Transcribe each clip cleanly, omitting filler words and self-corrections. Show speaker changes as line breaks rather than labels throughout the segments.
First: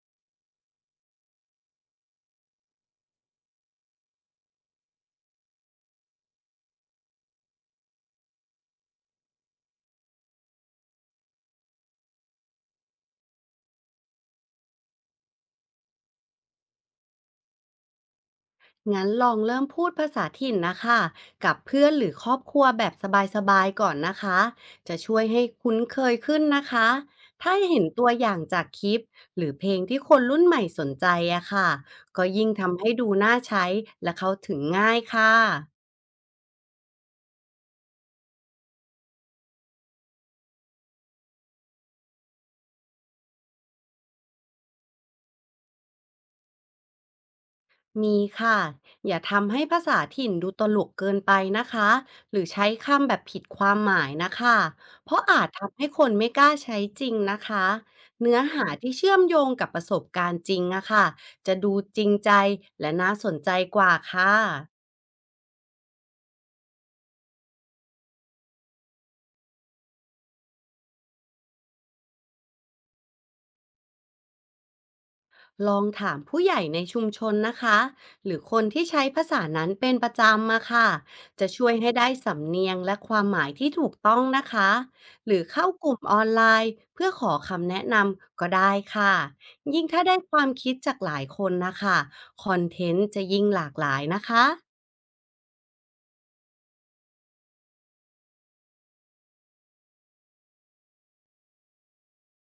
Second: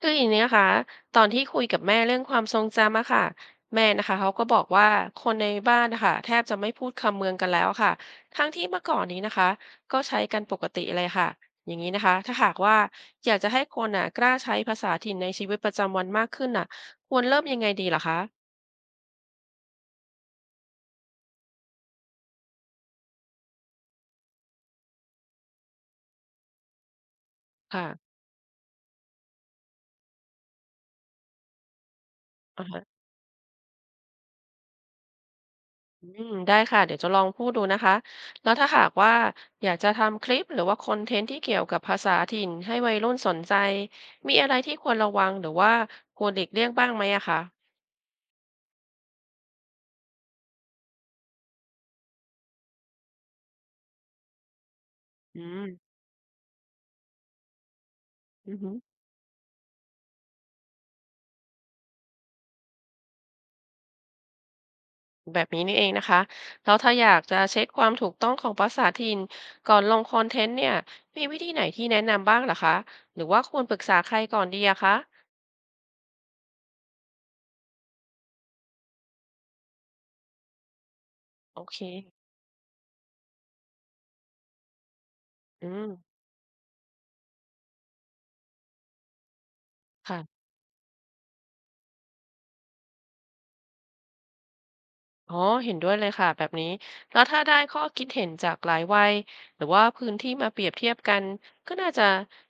คืออย่างนี้นะคะตอนที่คุยกับแม่เรื่องความทรงจำอะค่ะแม่นะคะเขาก็บอกว่าคนในบ้านนะคะแทบจะไม่พูดคำเมืองกันแล้วค่ะทั้งที่เมื่อก่อนนี้นะคะก็ใช้กันปกติเลยค่ะอย่างนี้นะคะถ้าหากว่าอยากจะให้คนน่ะกล้าใช้ภาษาถิ่นในชีวิตประจำวันมากขึ้นน่ะควรเริ่มยังไงดีเหรอคะ
งั้นลองเริ่มพูดภาษาถิ่นนะคะกับเพื่อนหรือครอบครัวแบบสบายๆก่อนนะคะจะช่วยให้คุ้นเคยขึ้นนะคะถ้าเห็น
ค่ะ
ตัวอย่างจากคลิปหรือเพลงที่คนรุ่นใหม่สนใจอะค่ะก็ยิ่ง
อ่า
ทำ
ฮะ
ให้ดูน่าใช้และเข้าถึงง่ายค่ะ
อืมได้ค่ะเดี๋ยวจะลองพูดดูนะคะแล้วถ้าหากว่าอยากจะทำคลิปหรือว่าคอนเทนต์ที่เกี่ยวกับภาษาถิ่นให้วัยรุ่นสนใจมีอะไรที่ควรระวังหรือว่าควรหลีกเลี่ยงบ้างไหมอะคะ
มีค่ะอย่าทำให้ภาษาถิ่นดูตลกเกินไปนะคะหรือใช้คำแบบผิดความหมายนะคะเพราะ
อื
อาจทำให้
ม
คนไม่กล้าใช้จริงนะคะเนื้อ
อือ
หา
หือ
ที่เชื่อมโยงกับประสบการณ์จริงอะค่ะจะดูจริงใจและน่าสนใจกว่าค่ะ
แบบนี้นี่เองนะคะแล้วถ้าอยากจะเช็คความถูกต้องของภาษาถิ่นก่อนลงคอนเทนต์เนี่ยมีวิธีไหนที่แนะนำบ้างเหรอคะหรือว่าควรปรึกษาใครก่อนดีอะคะ
ลองถามผู้ใหญ่ในชุมชนนะคะหรือคนที่ใช้ภาษานั้นเป็นประจำมาค่ะจะ
โอ
ช่วย
เค
ให้ได้สำเนียงและความหมายที่ถูกต้องนะคะหรือ
อื
เข้าก
ม
ลุ่มออนไลน์เพื่อขอคำแนะนำก็ได้ค่ะยิ่งถ้าได้ค
ค่ะ
วามคิดจากหลายคนนะคะคอนเทนต์จะยิ่งหลากหลายนะคะ
อ๋อเห็นด้วยเลยค่ะแบบนี้แล้วถ้าได้ข้อคิดเห็นจากหลายวัยหรือว่าพื้นที่มาเปรียบเทียบกันก็น่าจะ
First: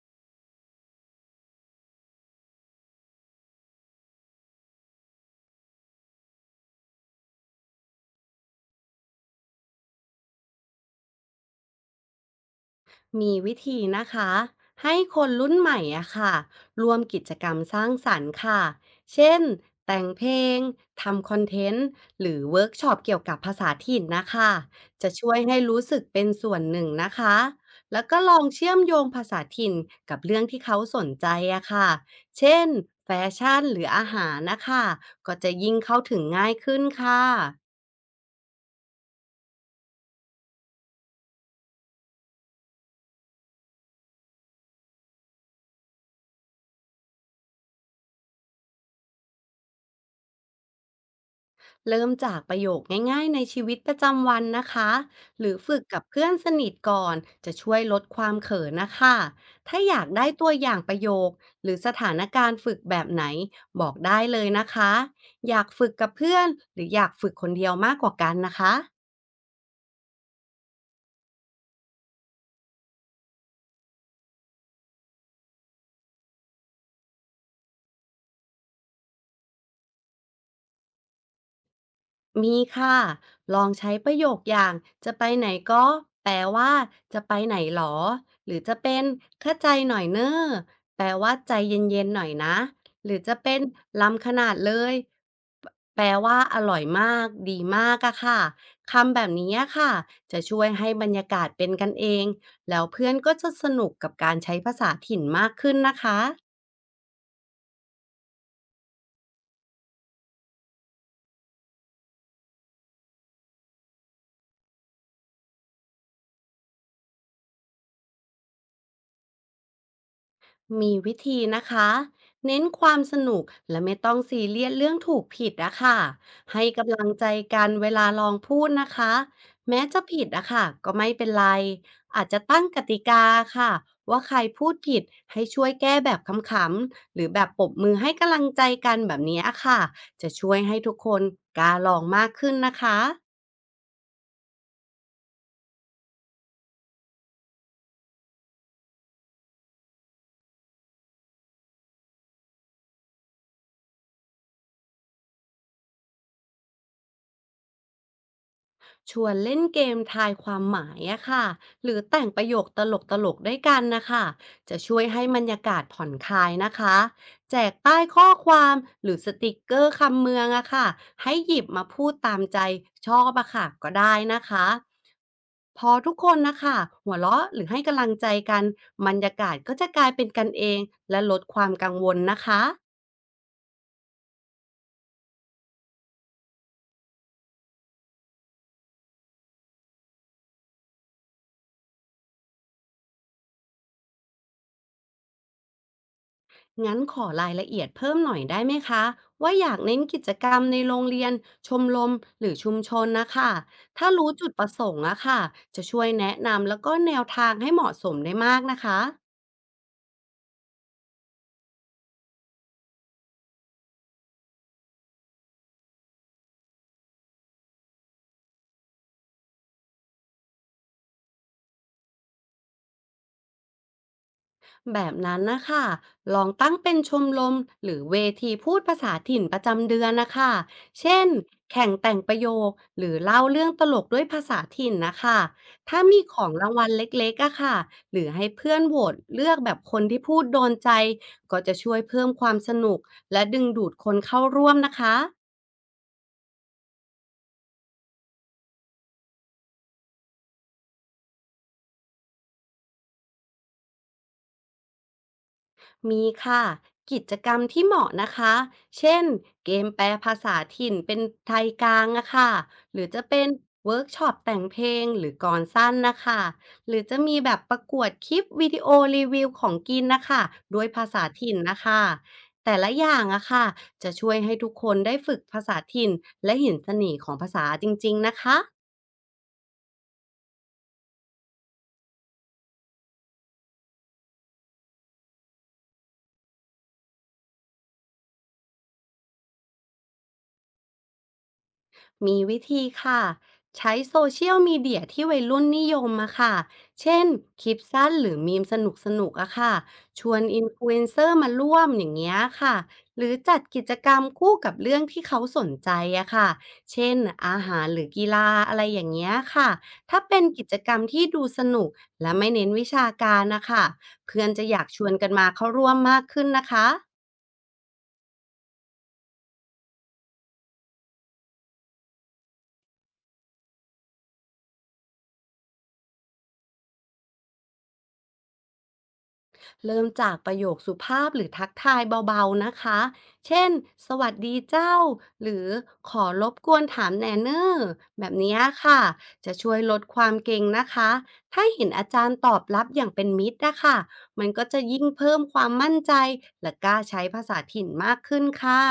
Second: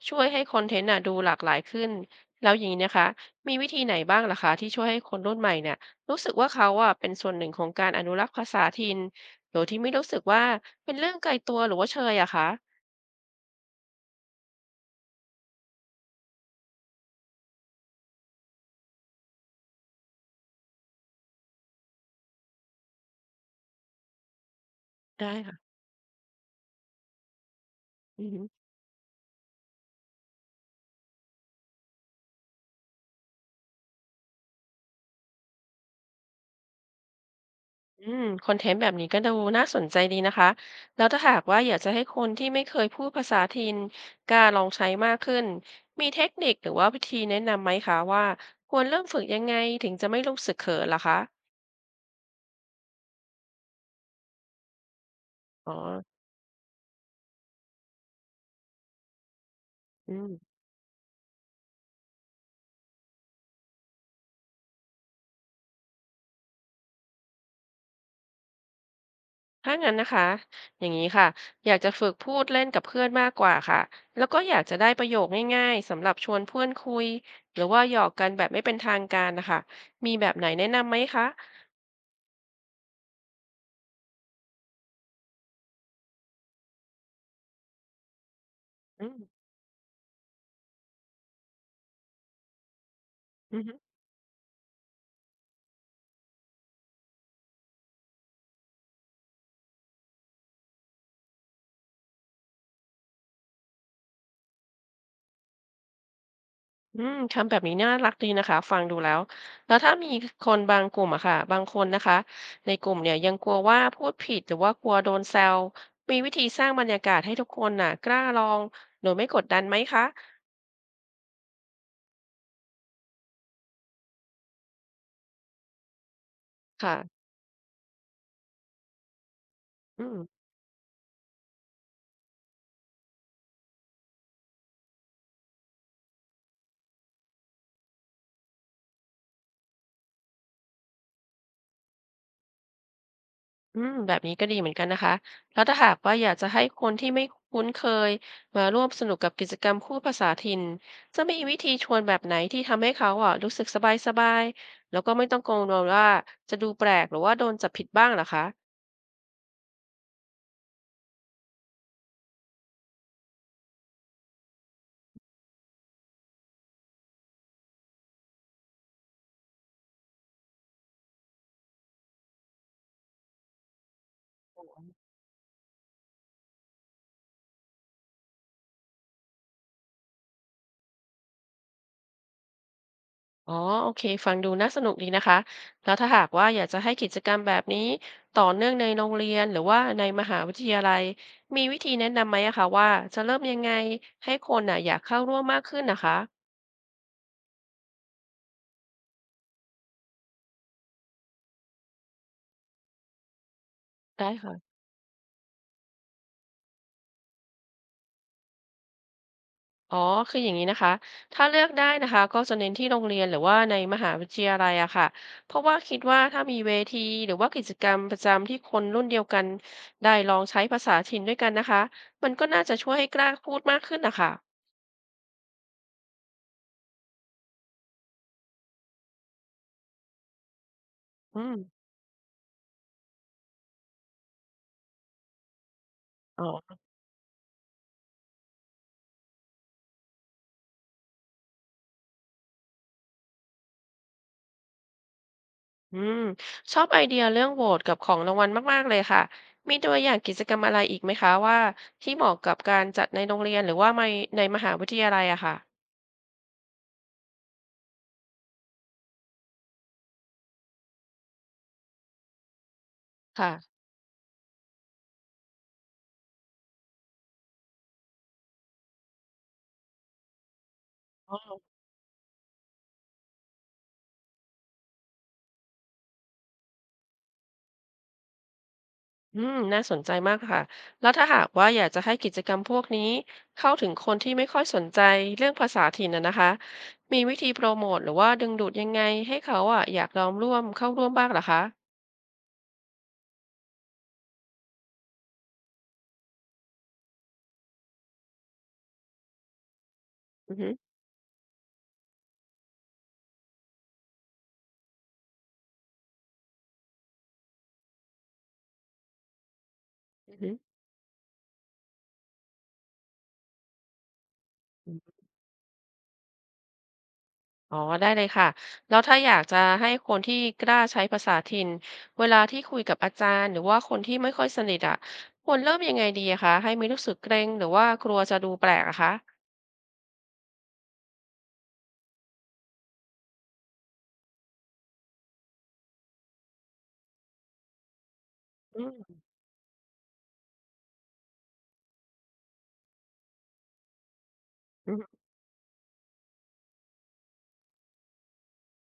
ช่วยให้คอนเทนต์น่ะดูหลากหลายขึ้นแล้วอย่างนี้นะคะมีวิธีไหนบ้างล่ะคะที่ช่วยให้คนรุ่นใหม่เนี่ยรู้สึกว่าเขาอ่ะเป็นส่วนหนึ่งของการอนุรักษ์ภาษาถิ่นโดยที่ไม่รู้สึกว่าเป็นเรื่องไกลตัวหรือว่าเชยอะคะ
มีวิธีนะคะให้คนรุ่นใหม่อะค่ะร่วมกิจกรรมสร้างสรรค์ค่ะเช่นแต่งเพลงทำคอนเทนต์หรือเวิร์กช็อปเกี่ยวกับภาษาถิ่นนะคะจะช่
ได้
วย
ค่ะ
ให้รู้สึกเป็นส่วนหนึ่งนะคะแล้วก็
อื
ล
ม
องเชื่อมโยงภาษาถิ่นกับเรื่องที่เขาสนใจอะค่ะเช่นแฟชั่นหรืออาหารนะคะก็จะยิ่งเข้าถึงง่ายขึ้นค่ะ
อืมคอนเทนต์แบบนี้ก็ดูน่าสนใจดีนะคะแล้วถ้าหากว่าอยากจะให้คนที่ไม่เคยพูดภาษาถิ่นกล้าลองใช้มากขึ้นมีเทคนิคหรือว่าวิธีแนะนำไหมคะว่าควรเริ่มฝึกยังไงถึงจะไม่รู้สึกเขินล่ะคะ
เริ่มจากประโยคง่ายๆในชีวิตประจำวันนะคะหรือ
อ๋อ
ฝึกกับเพื่อนสนิทก่อนจะช่วยลดความเขินนะคะถ้าอยาก
อื
ได้ตัว
ม
อย่างประโยคหรือสถานการณ์ฝึกแบบไหนบอกได้เลยนะคะอยากฝึกกับเพื่อนหรืออยากฝึกคนเดียวมากกว่ากันนะคะ
ถ้างั้นนะคะอย่างนี้ค่ะอยากจะฝึกพูดเล่นกับเพื่อนมากกว่าค่ะแล้วก็อยากจะได้ประโยคง่ายๆสำหรับชวนเพื่อนคุยหรือว่าหยอกกันแบบไม่เป็นทางการนะคะมีแบบไหนแนะนำไหมคะ
มีค่ะ ลองใช้ประโยคอย่างจะไปไหนก็แปลว่าจะไปไหนหรอ หรือจะเป็
อื
น
ม
คะใจหน่อยเนอ้อแปลว่าใจเย็นๆหน่อยนะหรือจะเป็
อื
น
ม
ล้ำขนาดเลยแปลว่าอร่อยมากดีมากอะค่ะคำแบบนี้อะค่ะจะช่วยให้บรรยากาศเป็นกันเองแล้วเพื่อนก็จะสนุกกับการใช้ภาษาถิ่นมากขึ้นนะคะ
อืมทำแบบนี้น่ารักดีนะคะฟังดูแล้วแล้วถ้ามีคนบางกลุ่มอะค่ะบางคนนะคะในกลุ่มเนี่ยยังกลัวว่าพูดผิดหรือว่ากลัวโดนแซวมีวิธีสร้างบรรยากาศให้ทุกคนน่ะกล้าลองโดยไม่กดดันไหมคะ
มีวิธีนะคะเน้นความสนุกและไม่ต้องซีเรียสเรื่องถูกผิดอะค่ะให้
ค่ะ
กำลังใจกันเวลาลองพูดนะคะแม้จะ
อืม
ผิดอะค่ะก็ไม่เป็นไรอาจจะตั้งกติกาค่ะว่าใครพูดผิดให้ช่วยแก้แบบขำๆหรือแบบปรบมือให้กำลังใจกันแบบนี้อะค่ะจะช่วยให้ทุกคนกล้าลองมากขึ้นนะคะ
อืมแบบนี้ก็ดีเหมือนกันนะคะแล้วถ้าหากว่าอยากจะให้คนที่ไม่คุ้นเคยมาร่วมสนุกกับกิจกรรมคู่ภาษาถิ่นจะมีวิธีชวนแบบไหนที่ทำให้เขาอะรู้สึกสบายสบายแล้วก็ไม่ต้องกังวลว่าจะดูแปลกหรือว่าโดนจับผิดบ้างเหรอคะ
ชวนเล่นเกมทายความหมายอะค่ะหรือแต่งประโยคตลกๆด้วยกันนะคะจะช่วยให้บรรยากาศผ่อนคลายนะคะแจกป้ายข้อความหรือสติกเกอร์คำเมืองอะค่ะให้หยิบมาพูดตามใจชอบอะค่ะก็ได้นะคะพอทุกคนนะคะหัวเราะหรือให้กำลังใจกันบรรยากาศก็จะกลายเป็นกันเองและลดความกังวลนะคะ
อ๋อโอเคฟังดูน่าสนุกดีนะคะแล้วถ้าหากว่าอยากจะให้กิจกรรมแบบนี้ต่อเนื่องในโรงเรียนหรือว่าในมหาวิทยาลัยมีวิธีแนะนำไหมอะคะว่าจะเริ่มยังไงให้คนน่ะอยากเข้าร่วมมากขึ้นนะคะ
งั้นขอรายละเอียดเพิ่มหน่อยได้ไหมคะว่าอยากเน้นกิจกรรมในโรงเรียนชมรมหรือชุมชนนะคะถ้า
ได้
รู้จุดประ
ค่ะ
สงค์อะค่ะจะช่วยแนะนำแล้วก็แนวทางให้เหมาะสมได้มากนะคะ
อ๋อคืออย่างนี้นะคะถ้าเลือกได้นะคะก็จะเน้นที่โรงเรียนหรือว่าในมหาวิทยาลัยอะค่ะเพราะว่าคิดว่าถ้ามีเวทีหรือว่ากิจกรรมประจำที่คนรุ่นเดียวกันได้ลองใช้ภาษาถิ่นด้วยกันนะคะมันก็น่าจะช่วยให้กล้าพูดมากขึ้นนะคะ
แบบนั้นนะคะลองตั้งเป็นชมรมหรือเวทีพูดภาษาถิ่นประจำเดือนนะคะ เช่น
อืม
แข่งแต่งประโยคหรือเล่าเรื่องตลกด้วยภาษาถิ่นนะคะ ถ้ามีข
อ๋
องราง
อ
วัลเล็กๆอะค่ะหรือให้เพื่อนโหวตเลือกแบบคนที่พูดโดนใจก็จะช่วยเพิ่มความสนุกและดึงดูดคนเข้าร่วมนะคะ
อืมชอบไอเดียเรื่องโหวตกับของรางวัลมากๆเลยค่ะมีตัวอย่างกิจกรรมอะไรอีกไหมคะว่าที่เหมาะกับการจัดในโรงเรียนหรือว่าในมหาวิทยาลัยอะค่ะ
มีค่ะกิจกรรมที่เหมาะนะคะเช่นเกมแปลภาษาถิ่นเป็นไทยกลางอะค่ะหรือจะเป็น
ค่ะ
เวิร์กช็อปแต่งเพลงหรือกลอนสั้นนะคะหรือจะมีแบบประกวดคลิปวิดีโอรีวิวของกินนะคะด้วยภาษา
อ๋อ
ถิ่นนะคะแต่ละอย่างอะค่ะจะช่วยให้ทุกคนได้ฝึกภาษาถิ่นและเห็นเสน่ห์ของภาษาจริงๆนะคะ
อืมน่าสนใจมากค่ะแล้วถ้าหากว่าอยากจะให้กิจกรรมพวกนี้เข้าถึงคนที่ไม่ค่อยสนใจเรื่องภาษาถิ่นนะคะมีวิธีโปรโมทหรือว่าดึงดูดยังไงให้เขาอะอยากลองร่วมเข้าร่วมบ้างเหรอคะ
มีวิธีค่ะใช้โซเชียลมีเดียที่วัยรุ่นนิยมอะค่ะเช่นคลิปสั้นหรือมีมสนุกสนุกอะค่ะชวน
อือ
อิน
ฮึ
ฟลูเอนเซอร์มาร่วมอย่างเงี้ยค่ะหรือจัดกิจกรรมคู่กับเรื่องที่เขาสนใจอะค่ะเช่นอาหารหรือกีฬาอะไรอย่างเงี้ยค่ะถ้า
อือ
เป็น
ฮึ
กิจกรรมที่ดูสนุกและไม่เน้นวิชาการนะคะเพื่อนจะอยากชวนกันมาเข้าร่วมมากขึ้นนะคะ
อ๋อได้เลยค่ะแล้วถ้าอยากจะให้คนที่กล้าใช้ภาษาถิ่นเวลาที่คุยกับอาจารย์หรือว่าคนที่ไม่ค่อยสนิทอะควรเริ่มยังไงดีอะคะให้ไม่รู้สึกเกรงหรือว่ากลัวจะดูแปลกอะคะ
เริ่มจากประโยคสุภาพหรือทักทายเบาๆนะคะ เช่นสวัสดีเจ้า หรือขอรบกวนถามแหนเนอร์แบบนี้
อื
ค่ะ
ม
จะช่วยลดความเกรงนะคะ ถ้าเห็นอาจารย์ตอบรับอย่างเป็นมิตรนะคะ มันก็จะ
อื
ยิ่ง
ม
เพิ่มความมั่นใจและกล้าใช้ภาษาถิ่นมากขึ้นค่ะ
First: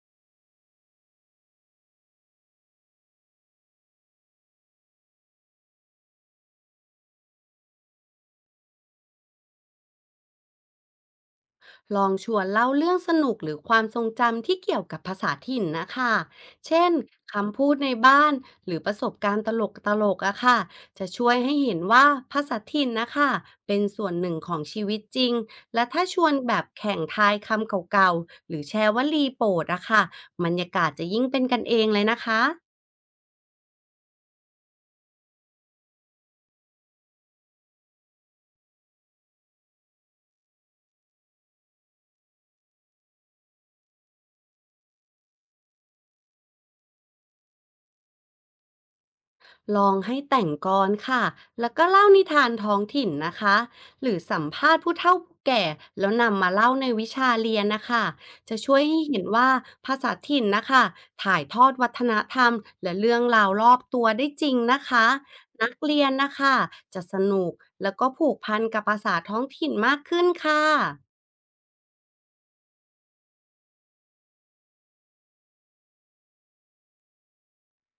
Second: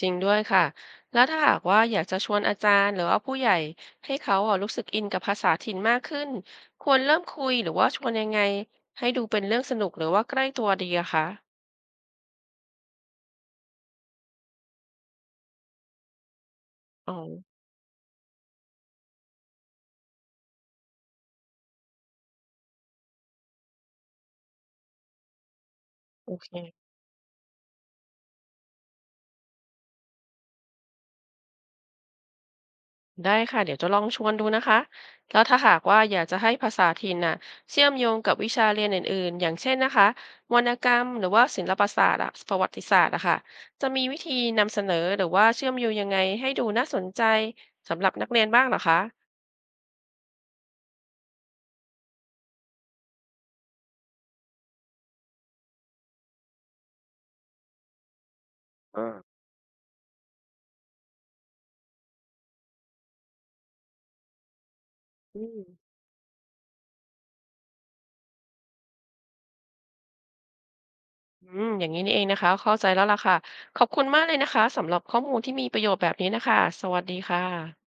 จริงด้วยค่ะแล้วถ้าหากว่าอยากจะชวนอาจารย์หรือว่าผู้ใหญ่ให้เขาอะรู้สึกอินกับภาษาถิ่นมากขึ้นควรเริ่มคุยหรือว่าชวนยังไงให้ดูเป็นเรื่องสนุกหรือว่าใกล้ตัวดีอะคะ
ลองชวนเล่าเรื่องสนุกหรือความทรงจำที่เกี่ยวกับภาษาถิ่นนะคะ เช่น
อ๋อ
คำพูดในบ้านหรือประสบการณ์ตลกตลกอะค่ะจะช่วยให้เห็นว่าภาษาถิ่นนะคะเป็นส่วนหนึ่งของชีวิตจริง และถ้าชว
โอ
น
เค
แบบแข่งทายคำเก่าๆหรือแชร์วลีโปรดอะค่ะบรรยากาศจะยิ่งเป็นกันเองเลยนะคะ
ได้ค่ะเดี๋ยวจะลองชวนดูนะคะแล้วถ้าหากว่าอยากจะให้ภาษาถิ่นน่ะเชื่อมโยงกับวิชาเรียนอื่นๆอย่างเช่นนะคะวรรณกรรมหรือว่าศิลปศาสตร์อะประวัติศาสตร์อะค่ะจะมีวิธีนำเสนอหรือว่าเชื่อมโยงยังไงให้ดูน่าสนใจสำหรับนักเรียนบ้างเหรอคะ
ลองให้แต่งกลอนค่ะแล้วก็เล่านิทานท้องถิ่นนะคะหรือสัมภาษณ์ผู้เฒ่าผู้แก่แล้วนำมาเล่าในวิชาเรียนนะคะจะช่วยให้เห็นว่าภาษาถิ่นนะคะถ่ายทอดวัฒนธรรมและเรื่องราวรอบตัวได้จริงนะคะ
อืม
นักเรียนนะคะจะสนุกแล้วก็ผูกพันกับภาษาท้องถิ่นมากขึ้นค่ะ
อืมอย่างนี้นี่เองนะคะเข้าใจแล้วล่ะค่ะขอบคุณมากเลยนะคะสำหรับข้อมูลที่มีประโยชน์แบบนี้นะคะสวัสดีค่ะ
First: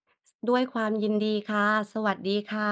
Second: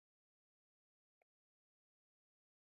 ด้วยความยินดีค่ะสวัสดีค่ะ